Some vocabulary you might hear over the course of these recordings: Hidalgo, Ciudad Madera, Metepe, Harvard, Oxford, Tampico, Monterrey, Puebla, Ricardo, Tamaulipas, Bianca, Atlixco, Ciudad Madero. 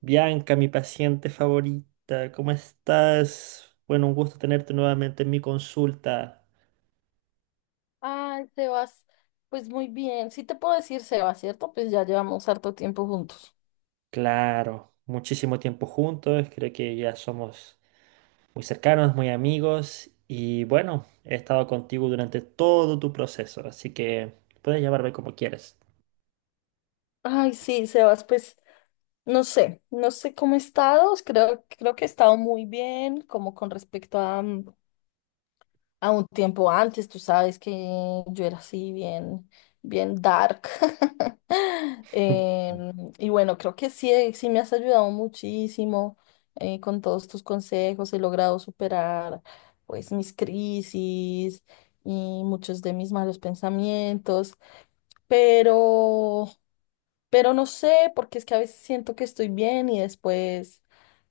Bianca, mi paciente favorita, ¿cómo estás? Bueno, un gusto tenerte nuevamente en mi consulta. Ay, Sebas, pues muy bien. Sí te puedo decir Sebas, ¿cierto? Pues ya llevamos harto tiempo juntos. Claro, muchísimo tiempo juntos, creo que ya somos muy cercanos, muy amigos y bueno, he estado contigo durante todo tu proceso, así que puedes llamarme como quieres. Ay, sí, Sebas, pues no sé, no sé cómo he estado. Creo que he estado muy bien, como con respecto a, a un tiempo antes. Tú sabes que yo era así bien, bien dark. Y bueno, creo que sí, sí me has ayudado muchísimo con todos tus consejos. He logrado superar pues mis crisis y muchos de mis malos pensamientos, pero, pero no sé, porque es que a veces siento que estoy bien y después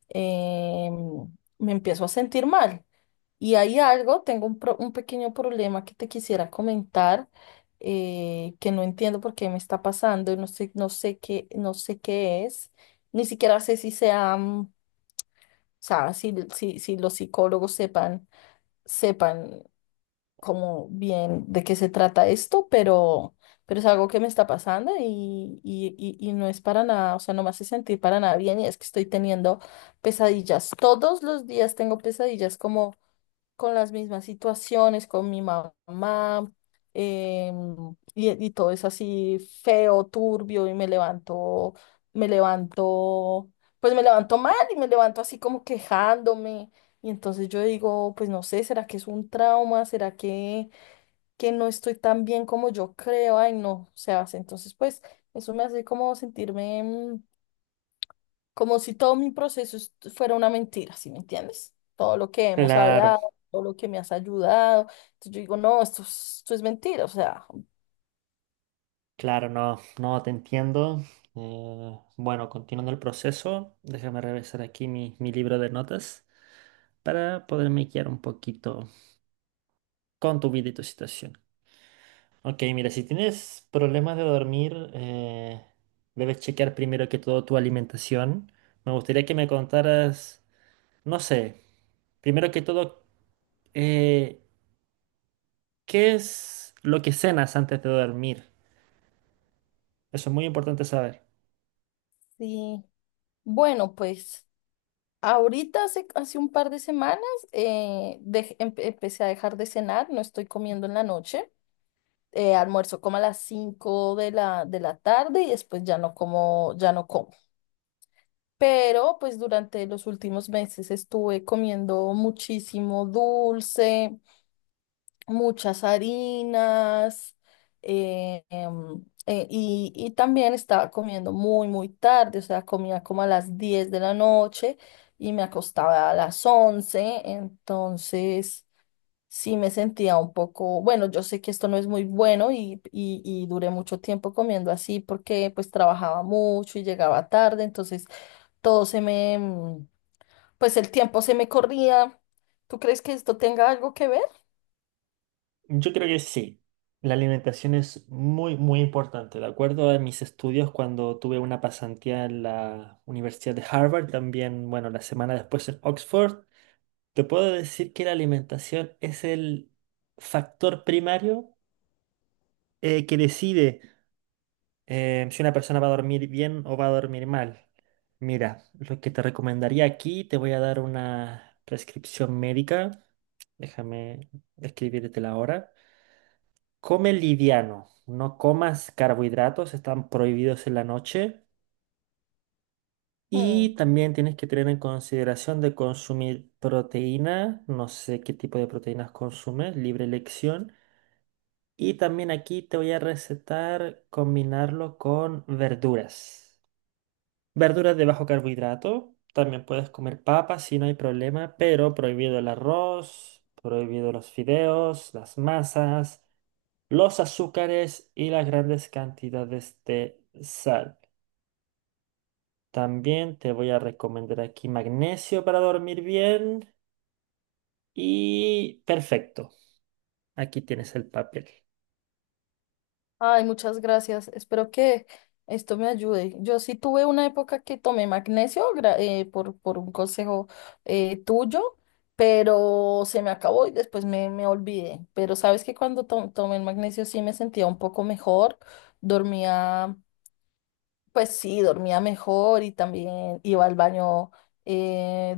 em, me empiezo a sentir mal. Y hay algo, tengo un pequeño problema que te quisiera comentar, que no entiendo por qué me está pasando, y no sé, no sé qué es, ni siquiera sé si sea, o sea, si los psicólogos sepan, sepan como bien de qué se trata esto, pero es algo que me está pasando y no es para nada, o sea, no me hace sentir para nada bien, y es que estoy teniendo pesadillas. Todos los días tengo pesadillas como con las mismas situaciones, con mi mamá, em, y todo es así feo, turbio, y me levanto, pues me levanto mal y me levanto así como quejándome. Y entonces yo digo, pues no sé, ¿será que es un trauma? ¿Será que no estoy tan bien como yo creo? Ay, no, o sea, entonces pues eso me hace como sentirme como si todo mi proceso fuera una mentira, ¿sí me entiendes? Todo lo que hemos Claro, hablado, todo lo que me has ayudado. Entonces yo digo, no, esto es mentira, o sea, claro, no, no te entiendo. Bueno, continuando el proceso, déjame revisar aquí mi libro de notas para poderme guiar un poquito con tu vida y tu situación. Ok, mira, si tienes problemas de dormir, debes chequear primero que todo tu alimentación. Me gustaría que me contaras, no sé, primero que todo, eh, ¿qué es lo que cenas antes de dormir? Eso es muy importante saber. sí. Bueno, pues ahorita hace un par de semanas empecé a dejar de cenar, no estoy comiendo en la noche. Almuerzo como a las 5 de de la tarde y después ya no como, ya no como. Pero pues durante los últimos meses estuve comiendo muchísimo dulce, muchas harinas y también estaba comiendo muy, muy tarde, o sea, comía como a las 10 de la noche y me acostaba a las 11. Entonces sí me sentía un poco, bueno, yo sé que esto no es muy bueno y duré mucho tiempo comiendo así porque pues trabajaba mucho y llegaba tarde, entonces todo se me, pues el tiempo se me corría. ¿Tú crees que esto tenga algo que ver? Yo creo que sí. La alimentación es muy, muy importante. De acuerdo a mis estudios, cuando tuve una pasantía en la Universidad de Harvard, también, bueno, la semana después en Oxford, te puedo decir que la alimentación es el factor primario que decide si una persona va a dormir bien o va a dormir mal. Mira, lo que te recomendaría aquí, te voy a dar una prescripción médica. Déjame escribirte la hora. Come liviano, no comas carbohidratos, están prohibidos en la noche. Y también tienes que tener en consideración de consumir proteína. No sé qué tipo de proteínas consumes, libre elección. Y también aquí te voy a recetar combinarlo con verduras. Verduras de bajo carbohidrato. También puedes comer papas si no hay problema, pero prohibido el arroz, prohibido los fideos, las masas, los azúcares y las grandes cantidades de sal. También te voy a recomendar aquí magnesio para dormir bien y perfecto. Aquí tienes el papel. Ay, muchas gracias. Espero que esto me ayude. Yo sí tuve una época que tomé magnesio por un consejo tuyo, pero se me acabó y después me olvidé. Pero sabes que cuando tomé el magnesio sí me sentía un poco mejor, dormía, pues sí, dormía mejor y también iba al baño, eh,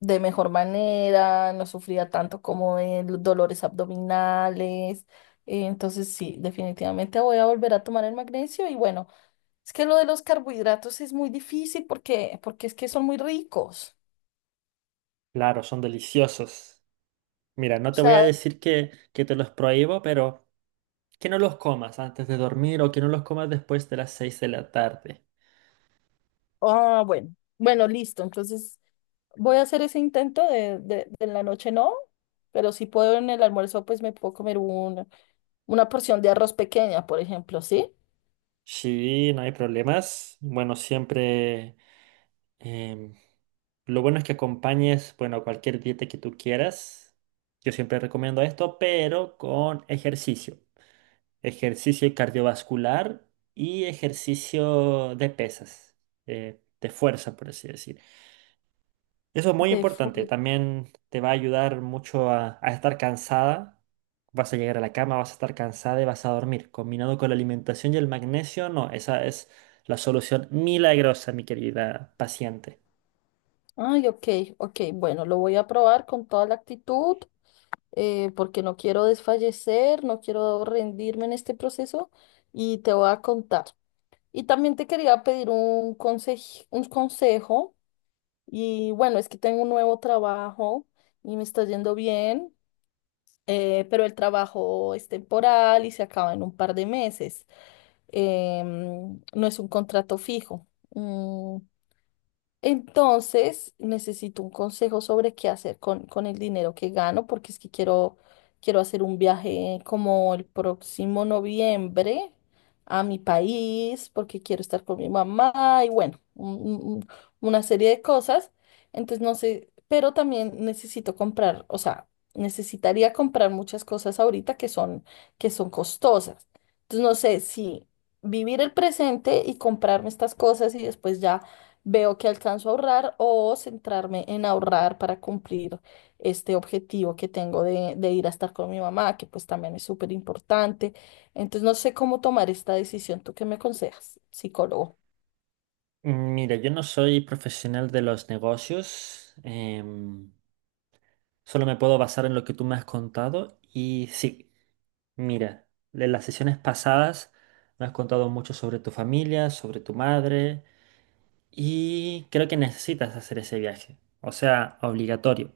de mejor manera, no sufría tanto como de los dolores abdominales. Entonces sí, definitivamente voy a volver a tomar el magnesio y bueno, es que lo de los carbohidratos es muy difícil porque es que son muy ricos. Claro, son deliciosos. Mira, no O te voy a sea, decir que te los prohíbo, pero que no los comas antes de dormir o que no los comas después de las 6 de la tarde. ah, bueno, bueno, listo. Entonces voy a hacer ese intento de en la noche, no, pero si puedo en el almuerzo, pues me puedo comer un, una porción de arroz pequeña, por ejemplo, ¿sí? Sí, no hay problemas. Bueno, siempre em, lo bueno es que acompañes, bueno, cualquier dieta que tú quieras. Yo siempre recomiendo esto, pero con ejercicio. Ejercicio cardiovascular y ejercicio de pesas, de fuerza, por así decir. Eso es muy De importante. full. También te va a ayudar mucho a estar cansada. Vas a llegar a la cama, vas a estar cansada y vas a dormir. Combinado con la alimentación y el magnesio, no, esa es la solución milagrosa, mi querida paciente. Ay, ok, ok. Bueno, lo voy a probar con toda la actitud, porque no quiero desfallecer, no quiero rendirme en este proceso y te voy a contar. Y también te quería pedir un consejo, un consejo. Y bueno, es que tengo un nuevo trabajo y me está yendo bien, pero el trabajo es temporal y se acaba en un par de meses. No es un contrato fijo. Mm, entonces, necesito un consejo sobre qué hacer con el dinero que gano, porque es que quiero, quiero hacer un viaje como el próximo noviembre a mi país, porque quiero estar con mi mamá y bueno, una serie de cosas. Entonces, no sé, pero también necesito comprar, o sea, necesitaría comprar muchas cosas ahorita que son costosas. Entonces, no sé si vivir el presente y comprarme estas cosas y después ya veo que alcanzo a ahorrar o centrarme en ahorrar para cumplir este objetivo que tengo de ir a estar con mi mamá, que pues también es súper importante. Entonces no sé cómo tomar esta decisión. ¿Tú qué me aconsejas, psicólogo? Mira, yo no soy profesional de los negocios. Solo me puedo basar en lo que tú me has contado. Y sí, mira, en las sesiones pasadas me has contado mucho sobre tu familia, sobre tu madre. Y creo que necesitas hacer ese viaje, o sea, obligatorio.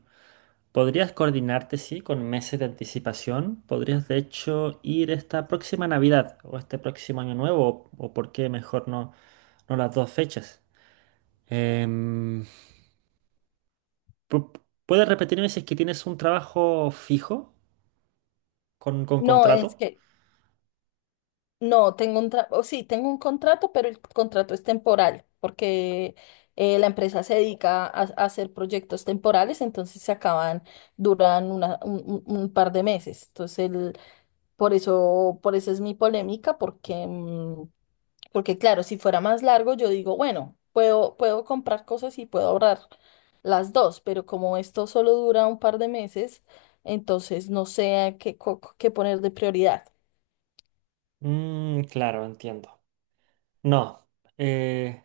Podrías coordinarte, sí, con meses de anticipación. Podrías, de hecho, ir esta próxima Navidad o este próximo Año Nuevo, o por qué mejor no, no las dos fechas. Em, pu- ¿Puedes repetirme si es que tienes un trabajo fijo con No, es contrato? que no, tengo un tra- o sí, tengo un contrato, pero el contrato es temporal, porque la empresa se dedica a hacer proyectos temporales, entonces se acaban, duran un par de meses. Entonces, por eso, por eso es mi polémica, porque, porque claro, si fuera más largo, yo digo, bueno, puedo, puedo comprar cosas y puedo ahorrar las dos, pero como esto solo dura un par de meses, entonces no sé a qué poner de prioridad. Mm, claro, entiendo. No, eh,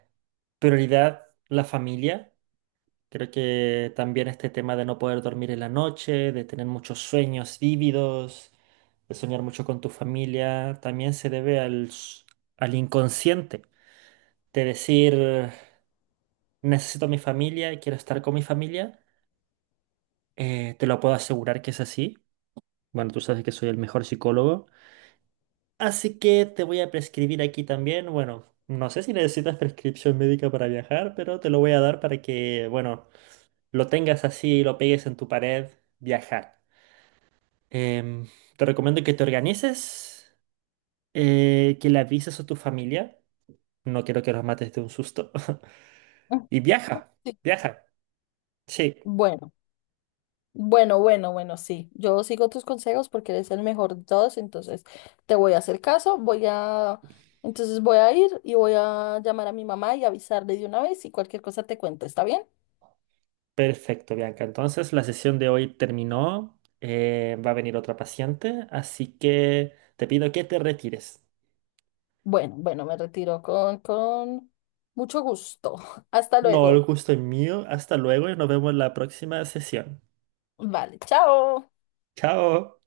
prioridad la familia. Creo que también este tema de no poder dormir en la noche, de tener muchos sueños vívidos, de soñar mucho con tu familia, también se debe al inconsciente. De decir, necesito a mi familia y quiero estar con mi familia. Te lo puedo asegurar que es así. Bueno, tú sabes que soy el mejor psicólogo. Así que te voy a prescribir aquí también. Bueno, no sé si necesitas prescripción médica para viajar, pero te lo voy a dar para que, bueno, lo tengas así y lo pegues en tu pared, viajar. Em, Te recomiendo que te organices, que le avises a tu familia. No quiero que los mates de un susto. Mm, Y viaja, sí. viaja. Sí, Bueno. Bueno, bueno, bueno, sí. Yo sigo tus consejos porque eres el mejor de todos, entonces te voy a hacer caso, entonces voy a ir y voy a llamar a mi mamá y avisarle de una vez y cualquier cosa te cuento, ¿está bien? perfecto, Bianca. Entonces, la sesión de hoy terminó. Va a venir otra paciente, así que te pido que te retires. Bueno, bueno, me retiro con mucho gusto. Hasta No, el luego. gusto es mío. Hasta luego y nos vemos en la próxima sesión. Vale, chao. Chao.